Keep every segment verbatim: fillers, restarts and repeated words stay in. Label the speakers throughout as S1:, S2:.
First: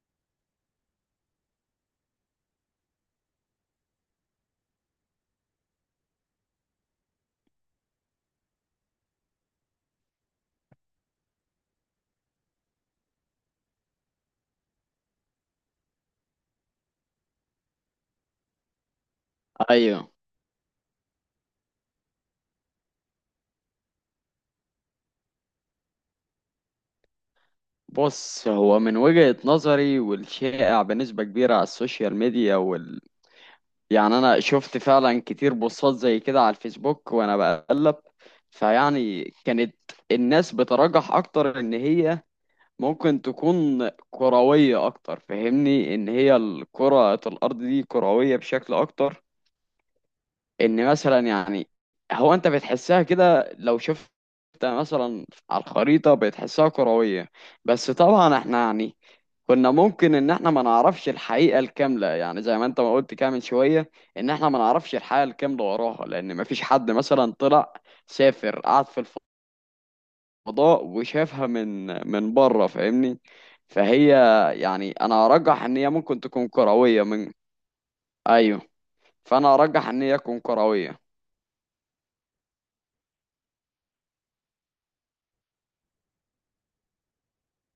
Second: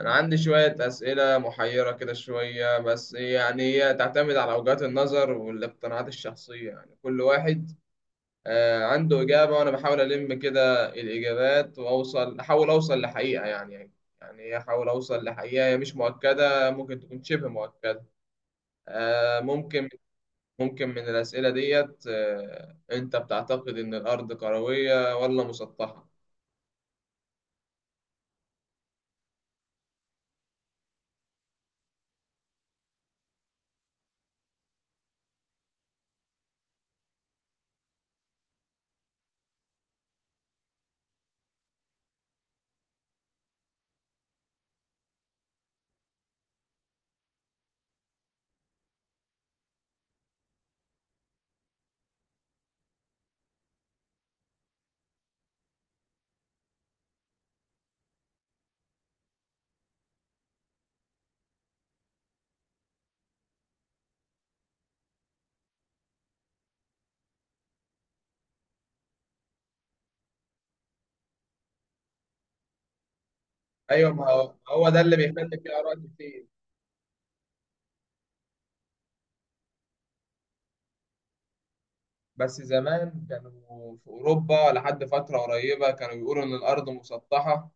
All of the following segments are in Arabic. S1: أنا عندي شوية أسئلة محيرة كده شوية، بس يعني هي تعتمد على وجهات النظر والاقتناعات الشخصية. يعني كل واحد آه، عنده إجابة، وأنا بحاول ألم كده الإجابات وأوصل، أحاول أوصل لحقيقة يعني. يعني أحاول أوصل لحقيقة هي مش مؤكدة، ممكن تكون شبه مؤكدة. آه، ممكن.
S2: ايوه،
S1: ممكن من الأسئلة ديت، آه، أنت بتعتقد إن الأرض كروية ولا مسطحة؟
S2: بص، هو من وجهة نظري والشائع بنسبة كبيرة على السوشيال ميديا وال... يعني انا شفت فعلا كتير بوستات زي كده على الفيسبوك وانا بقلب. فيعني كانت الناس بترجح اكتر ان هي ممكن تكون كروية اكتر، فاهمني ان هي الكرة الارض دي كروية بشكل اكتر، ان مثلا يعني هو انت بتحسها كده لو شفت مثلا على الخريطة بتحسها كروية. بس طبعا احنا يعني كنا ممكن ان احنا ما نعرفش الحقيقة الكاملة، يعني زي ما انت ما قلت كده من شوية ان احنا ما نعرفش الحقيقة الكاملة وراها، لان ما فيش حد مثلا طلع سافر قعد في الفضاء وشافها من من بره، فاهمني. فهي
S1: أيوة، ما هو هو
S2: يعني
S1: ده اللي
S2: انا
S1: بيخلي
S2: ارجح
S1: فيه
S2: ان هي
S1: آراء
S2: ممكن
S1: كتير.
S2: تكون كروية من. ايوه، فانا ارجح ان هي تكون كروية.
S1: بس زمان كانوا في أوروبا لحد فترة قريبة كانوا بيقولوا إن الأرض مسطحة.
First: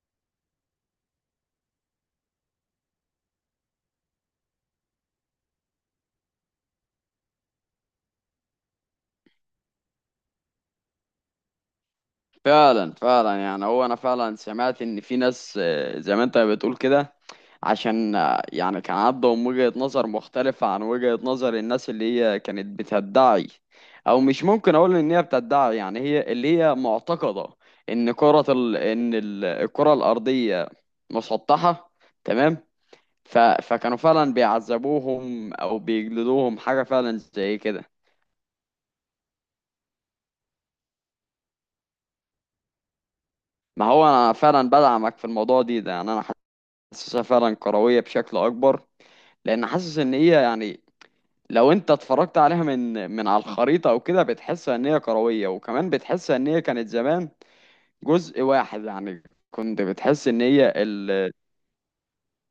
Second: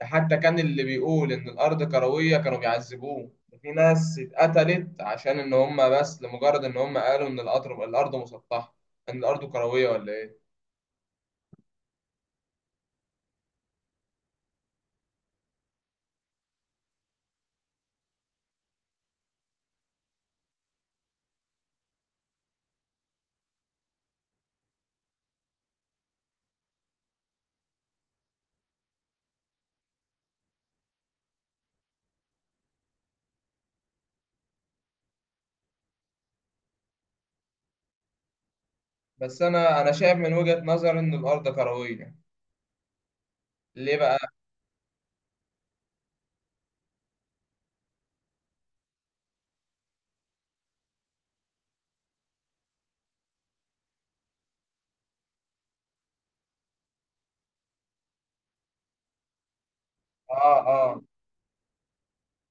S1: ده حتى كان اللي بيقول إن الأرض كروية كانوا بيعذبوه. في ناس اتقتلت عشان إن هم، بس لمجرد إن هم قالوا إن القطر الأرض مسطحة، إن الأرض كروية ولا إيه.
S2: فعلا فعلا، يعني هو انا فعلا سمعت ان في ناس، آه، زي ما انت بتقول كده، عشان آه، يعني كان عندهم وجهة نظر مختلفة عن وجهة نظر الناس اللي هي كانت بتدعي، او مش ممكن اقول ان هي بتدعي، يعني هي اللي هي معتقدة ان كرة ال... ان ال- الكرة الارضية مسطحة. تمام. ف... فكانوا فعلا بيعذبوهم او بيجلدوهم حاجة فعلا زي كده.
S1: بس أنا أنا شايف من وجهة نظري إن الأرض كروية.
S2: ما
S1: ليه
S2: هو
S1: بقى؟
S2: انا فعلا بدعمك في الموضوع دي ده يعني انا حاسسها فعلا كروية بشكل اكبر، لان حاسس ان هي يعني لو انت اتفرجت عليها من من على الخريطه او كده بتحس ان هي كرويه، وكمان بتحس ان هي كانت زمان جزء واحد. يعني كنت بتحس ان
S1: آه.
S2: هي
S1: آه.
S2: ال...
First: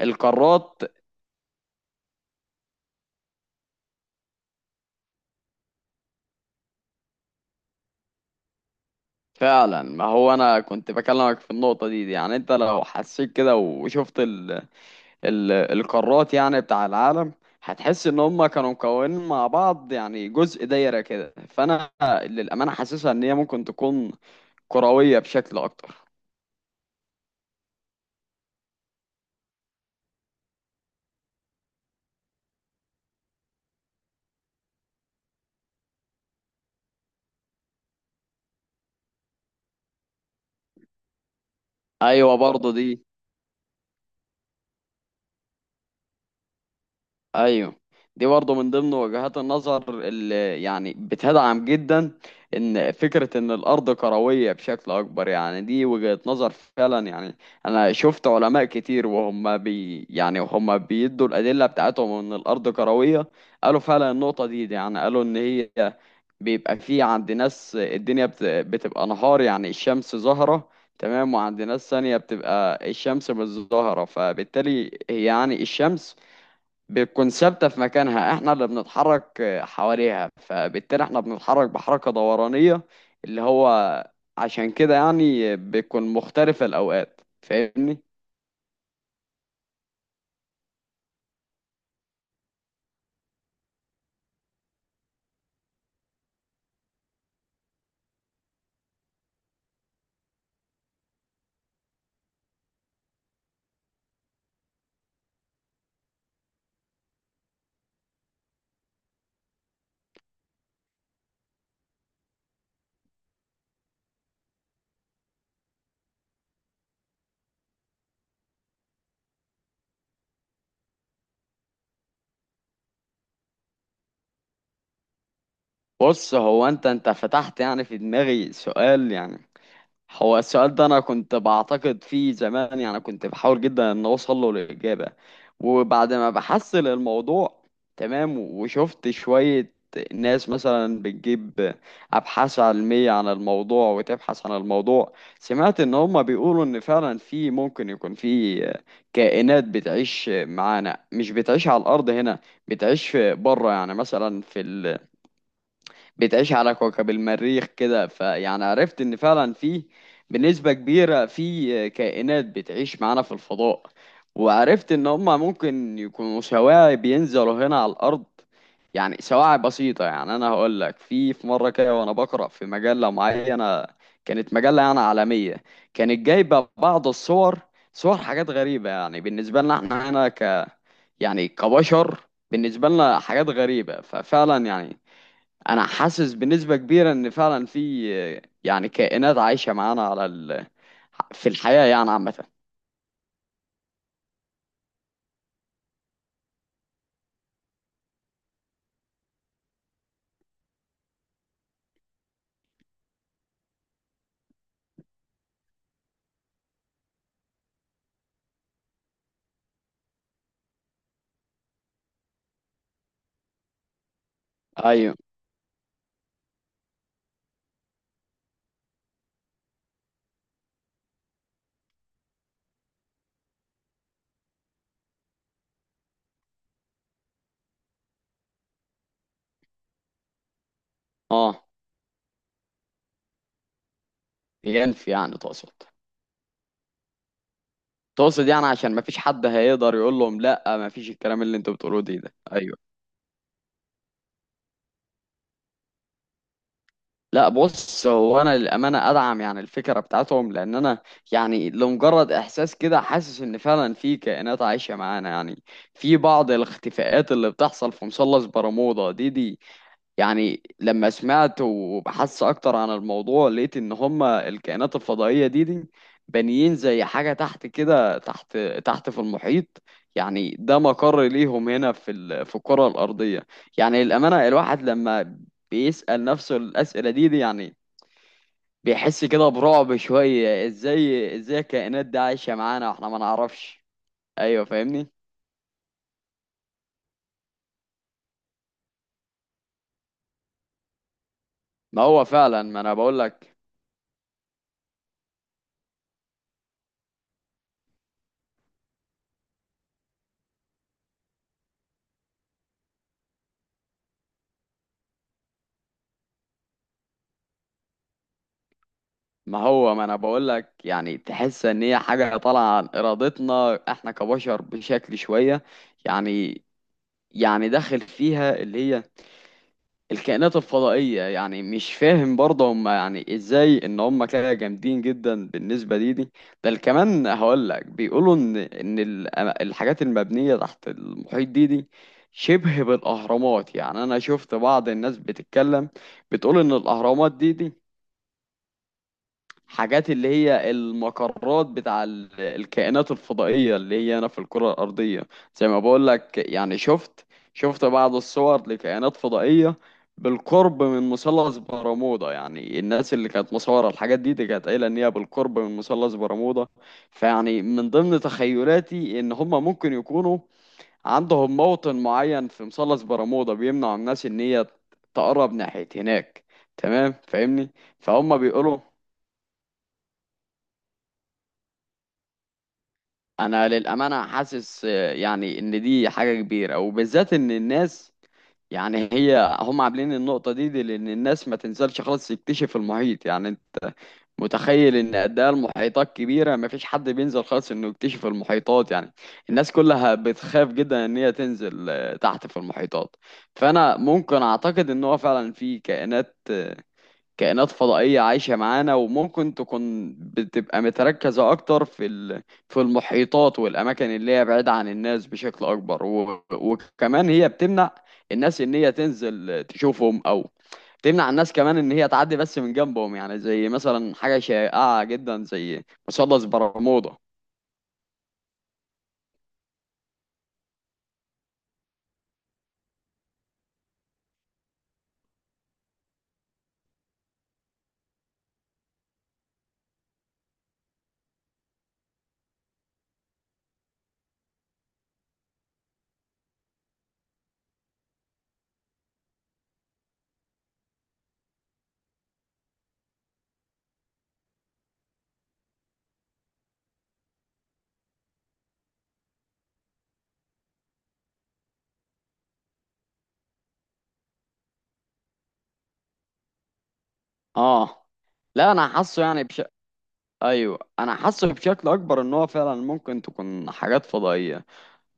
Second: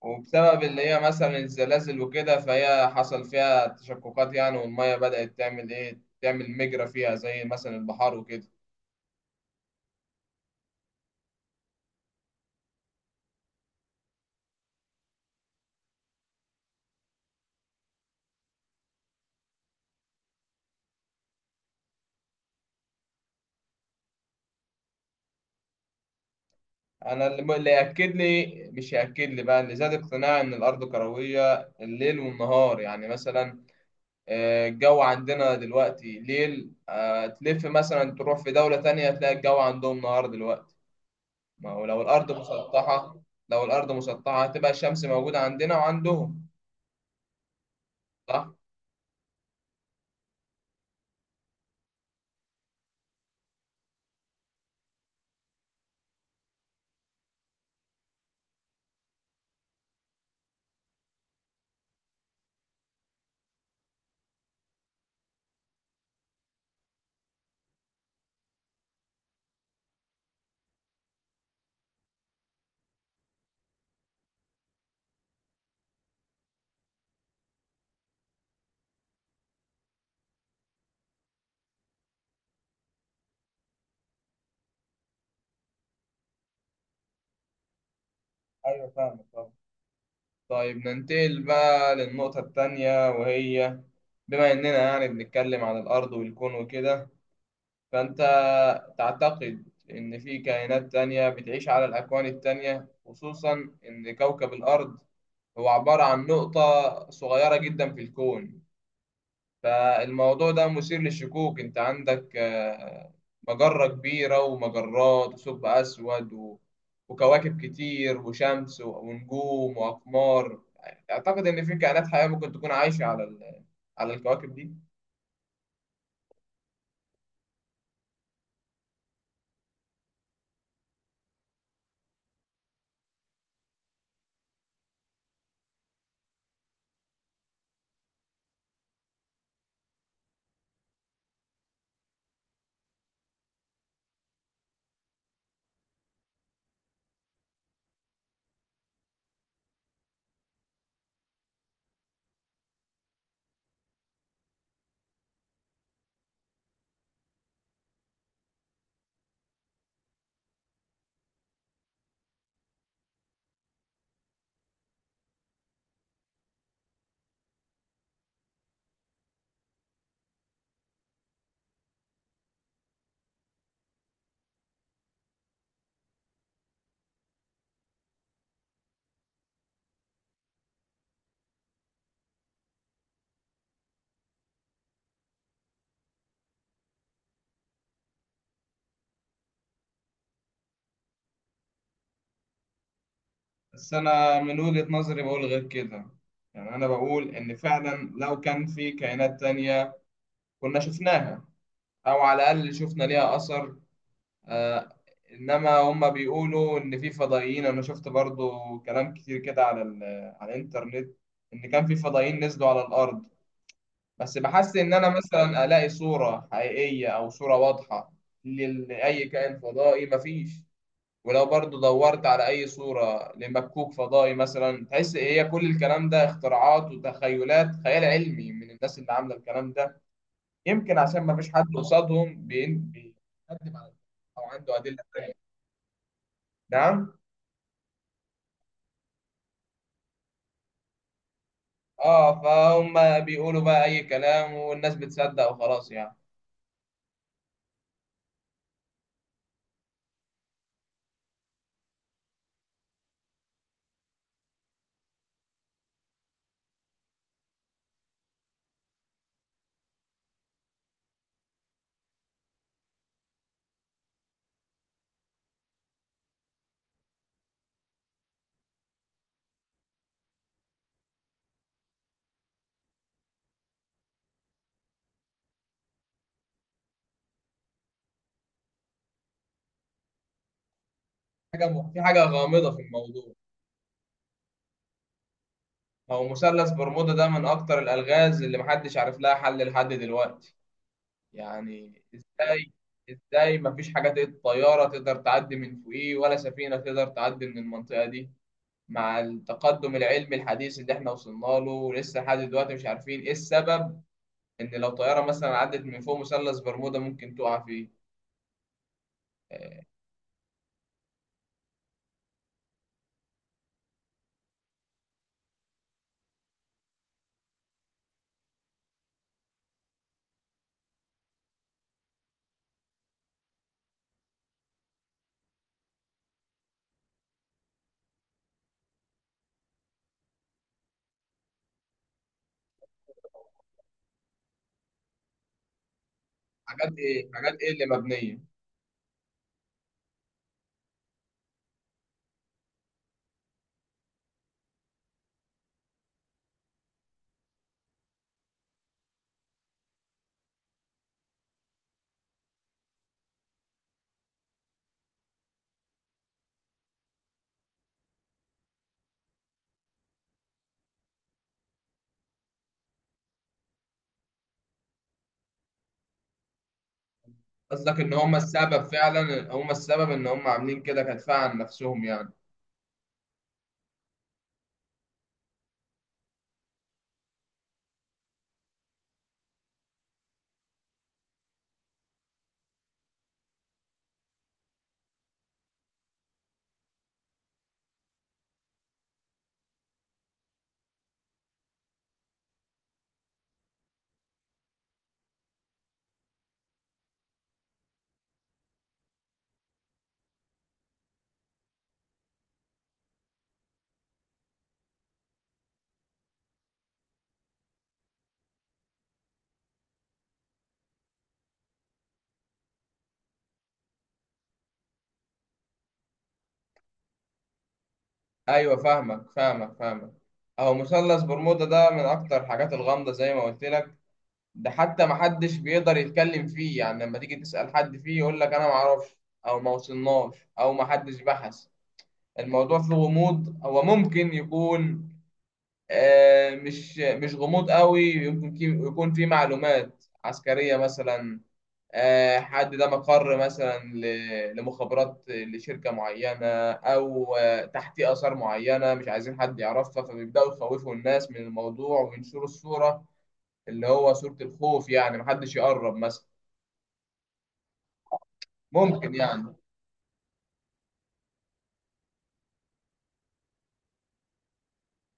S1: وبسبب
S2: القارات
S1: اللي هي مثلا الزلازل وكده، فهي حصل فيها تشققات يعني، والمية بدأت تعمل إيه؟ تعمل مجرى فيها زي مثلا البحار وكده.
S2: فعلا ما هو انا كنت بكلمك في النقطه دي, دي يعني انت لو حسيت كده وشفت ال... ال... القارات يعني بتاع العالم، هتحس ان هم كانوا مكونين مع بعض، يعني جزء دايره كده. فانا للامانه حاسسها ان هي ممكن تكون كرويه بشكل اكتر.
S1: انا اللي اللي ياكد لي، مش ياكد لي بقى، اللي زاد اقتناعي ان الارض كرويه الليل والنهار. يعني مثلا آه، الجو عندنا دلوقتي ليل، آه، تلف مثلا تروح في دوله تانية تلاقي الجو عندهم نهار دلوقتي. ما هو لو الارض
S2: ايوه برضه دي.
S1: مسطحه، لو الارض مسطحه هتبقى الشمس موجوده عندنا وعندهم.
S2: ايوه، دي برضه
S1: صح.
S2: من ضمن وجهات النظر اللي يعني بتدعم جدا ان فكره ان الارض كرويه بشكل اكبر. يعني دي وجهه نظر فعلا، يعني انا شفت علماء كتير وهم بي يعني وهم بيدوا الادله بتاعتهم ان الارض كرويه. قالوا فعلا النقطه دي, دي يعني قالوا ان هي بيبقى في عند ناس الدنيا بت- بتبقى نهار، يعني الشمس ظاهرة. تمام. وعند ناس ثانية بتبقى الشمس مش ظاهرة، فبالتالي هي يعني الشمس بتكون ثابتة في مكانها، احنا اللي بنتحرك آه، حواليها، فبالتالي احنا بنتحرك بحركة دورانية اللي هو عشان كده يعني بتكون مختلفة الأوقات، فاهمني؟
S1: ايوه فاهم طبعا. طيب ننتقل بقى للنقطه التانية، وهي بما اننا يعني بنتكلم عن الارض والكون وكده، فأنت تعتقد إن في كائنات تانية بتعيش على الأكوان التانية؟ خصوصا إن كوكب الأرض هو عبارة عن نقطة صغيرة جدا في الكون. فالموضوع ده مثير للشكوك. أنت عندك آه، مجرة كبيرة ومجرات وثقب أسود و... وكواكب كتير وشمس و- ونجوم وأقمار. أعتقد إن في كائنات حية ممكن تكون عايشة على ال... على الكواكب دي.
S2: بص، هو انت انت فتحت يعني في دماغي سؤال. يعني هو السؤال ده انا كنت بعتقد فيه زمان، يعني كنت بحاول جدا ان اوصل له الاجابه، وبعد ما بحصل الموضوع، تمام، وشفت شويه ناس مثلا بتجيب ابحاث علميه عن الموضوع وتبحث عن الموضوع، سمعت ان هم بيقولوا ان فعلا في، ممكن يكون في كائنات بتعيش معانا مش بتعيش على الارض هنا. بتعيش بره، يعني مثلا في، بتعيش على كوكب المريخ كده. فيعني عرفت ان فعلا في بنسبة كبيرة في كائنات بتعيش معانا في الفضاء. وعرفت ان هما ممكن يكونوا سواعي بينزلوا هنا على الارض، يعني سواعي بسيطة. يعني انا هقول لك في في مرة كده وانا بقرأ في مجلة معينة، كانت مجلة يعني عالمية، كانت جايبة بعض الصور، صور حاجات غريبة يعني بالنسبة لنا احنا هنا، ك يعني كبشر بالنسبة لنا حاجات غريبة. ففعلا يعني انا حاسس بنسبة كبيرة ان فعلا في، آه، يعني كائنات عايشة معانا على ال... في الحياة يعني عامة.
S1: بس أنا من وجهة نظري بقول غير كده. يعني أنا بقول إن فعلا لو كان في كائنات تانية كنا شفناها، أو على الأقل شفنا ليها أثر. آه. إنما هما بيقولوا إن في فضائيين. أنا شفت برضو كلام كتير كده على ال- على الإنترنت إن كان في فضائيين نزلوا على الأرض، بس بحس إن أنا
S2: ايوه.
S1: مثلا ألاقي صورة حقيقية أو صورة واضحة لل- لأي كائن فضائي مفيش. ولو برضو دورت على أي صورة لمكوك فضائي مثلا تحس إيه، هي كل الكلام ده اختراعات وتخيلات، خيال علمي من الناس اللي عاملة الكلام ده. يمكن عشان ما فيش حد
S2: اه.
S1: قصادهم بين- بيقدم على، أو عنده أدلة
S2: ينفي
S1: تانية.
S2: يعني تقصد؟
S1: نعم.
S2: تقصد يعني عشان ما فيش حد هيقدر يقول لهم لا ما فيش الكلام اللي انتوا بتقولوه دي ده
S1: اه،
S2: ايوه.
S1: فهم بيقولوا بقى أي كلام والناس بتصدق وخلاص يعني.
S2: لا، بص، هو انا للامانه ادعم يعني الفكره بتاعتهم، لان انا يعني لمجرد احساس كده حاسس ان فعلا في كائنات عايشه معانا. يعني في بعض الاختفاءات اللي بتحصل في مثلث برمودا دي دي، يعني لما سمعت وبحثت اكتر عن الموضوع لقيت ان هما الكائنات الفضائية دي دي بانيين زي حاجة تحت كده تحت تحت في المحيط. يعني ده مقر ليهم هنا في ال... في الكرة الأرضية. يعني الأمانة، الواحد لما بيسأل نفسه الأسئلة دي, دي يعني بيحس كده برعب شوية، ازاي ازاي
S1: حاجة م- في
S2: الكائنات دي
S1: حاجة
S2: عايشة
S1: غامضة في
S2: معانا واحنا ما
S1: الموضوع.
S2: نعرفش؟ ايوه فاهمني.
S1: هو مثلث برمودا ده من أكتر الألغاز اللي محدش عارف لها حل لحد دلوقتي.
S2: ما
S1: يعني
S2: هو فعلا
S1: ازاي،
S2: ما انا بقول لك.
S1: ازاي مفيش حاجة تق- طيارة تقدر تعدي من فوقيه ولا سفينة تقدر تعدي من المنطقة دي، مع التقدم العلمي الحديث اللي احنا وصلنا له؟ ولسه لحد دلوقتي مش عارفين ايه السبب ان لو طيارة مثلا عدت من فوق مثلث برمودا ممكن تقع فيه.
S2: ما
S1: آه،
S2: هو ما انا بقول لك يعني تحس ان هي حاجه طالعه عن ارادتنا احنا كبشر بشكل شويه. يعني، يعني داخل فيها اللي هي الكائنات الفضائيه، يعني مش فاهم برضه هم يعني ازاي ان هم كده جامدين جدا بالنسبه دي دي. بل كمان هقول لك بيقولوا ان ان ال- الحاجات المبنيه تحت المحيط دي دي شبه بالاهرامات. يعني انا شفت بعض الناس بتتكلم بتقول ان
S1: حاجات ايه،
S2: الاهرامات دي
S1: حاجات ايه
S2: دي
S1: اللي مبنية؟
S2: حاجات اللي هي المقرات بتاع ال- الكائنات الفضائية اللي هي هنا في الكرة الأرضية. زي ما بقول لك، يعني شفت شفت بعض الصور لكائنات فضائية بالقرب من مثلث برمودا، يعني الناس اللي كانت مصورة الحاجات دي دي كانت قايلة إن هي بالقرب من مثلث برمودا. فيعني من ضمن تخيلاتي إن هما ممكن يكونوا عندهم موطن معين في مثلث برمودا بيمنع الناس إن هي تقرب ناحية هناك. تمام فاهمني.
S1: قصدك ان هم
S2: فهم بيقولوا،
S1: السبب، فعلا هم السبب ان هم عاملين كده كدفاع عن نفسهم يعني.
S2: انا للامانه حاسس آه، يعني ان دي حاجه كبيره، وبالذات ان الناس يعني هي هم عاملين النقطه دي, دي لان الناس ما تنزلش خالص تكتشف المحيط. يعني انت متخيل ان قد ايه المحيطات كبيره، ما فيش حد بينزل خالص انه يكتشف المحيطات. يعني الناس كلها بتخاف جدا ان هي تنزل آه، تحت في المحيطات. فانا ممكن اعتقد ان هو فعلا في كائنات، كائنات فضائية عايشة معانا، وممكن تكون بتبقى متركزة أكتر في ال- في المحيطات والأماكن اللي هي بعيدة عن الناس بشكل أكبر، و- وكمان هي بتمنع الناس إن هي تنزل تشوفهم، أو تمنع الناس كمان إن هي تعدي بس من جنبهم، يعني زي مثلا حاجة شائعة جدا زي مثلث برمودا.
S1: ايوه فاهمك فاهمك فاهمك. اهو مثلث برمودا ده من اكتر الحاجات الغامضة زي ما قلت لك. ده حتى ما حدش بيقدر يتكلم فيه، يعني لما تيجي تسأل حد فيه يقول لك انا ما اعرفش، او ما وصلناش، او ما حدش بحث. الموضوع فيه غموض. هو ممكن يكون آه، مش مش غموض قوي، يمكن كي- يكون فيه معلومات عسكرية مثلا، آه، حد ده مقر مثلا ل- لمخابرات لشركة معينة، أو آه، تحتيه آثار معينة مش عايزين حد يعرفها، فبيبدأوا يخوفوا الناس من الموضوع وينشروا الصورة اللي هو صورة الخوف، يعني محدش يقرب مثلا.
S2: آه. لا، أنا
S1: ممكن
S2: حاسه يعني
S1: يعني.
S2: بش... أيوه أنا حاسه بشكل أكبر إن هو فعلا ممكن تكون حاجات فضائية.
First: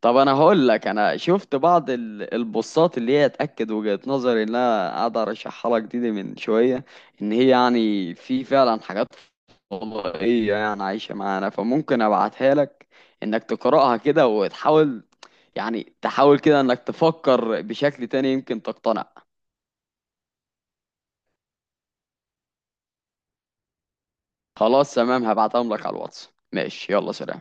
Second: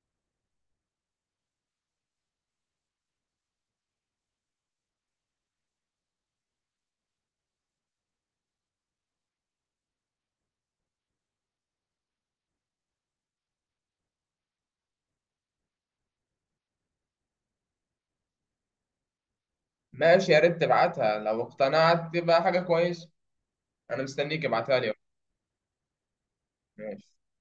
S2: طب انا هقول لك، انا شفت بعض ال- البوستات اللي هي تاكد وجهة نظري اللي انا قاعد ارشحها لك دي, دي من شويه، ان هي يعني في فعلا حاجات فضائيه يعني عايشه معانا. فممكن ابعتها لك انك تقراها كده وتحاول، يعني تحاول كده انك تفكر بشكل تاني يمكن تقتنع.
S1: ماشي، يا ريت تبعتها، لو اقتنعت تبقى حاجة كويسة. أنا مستنيك ابعتها لي.
S2: خلاص تمام، هبعتهم لك على الواتس. ماشي،
S1: ماشي.
S2: يلا سلام.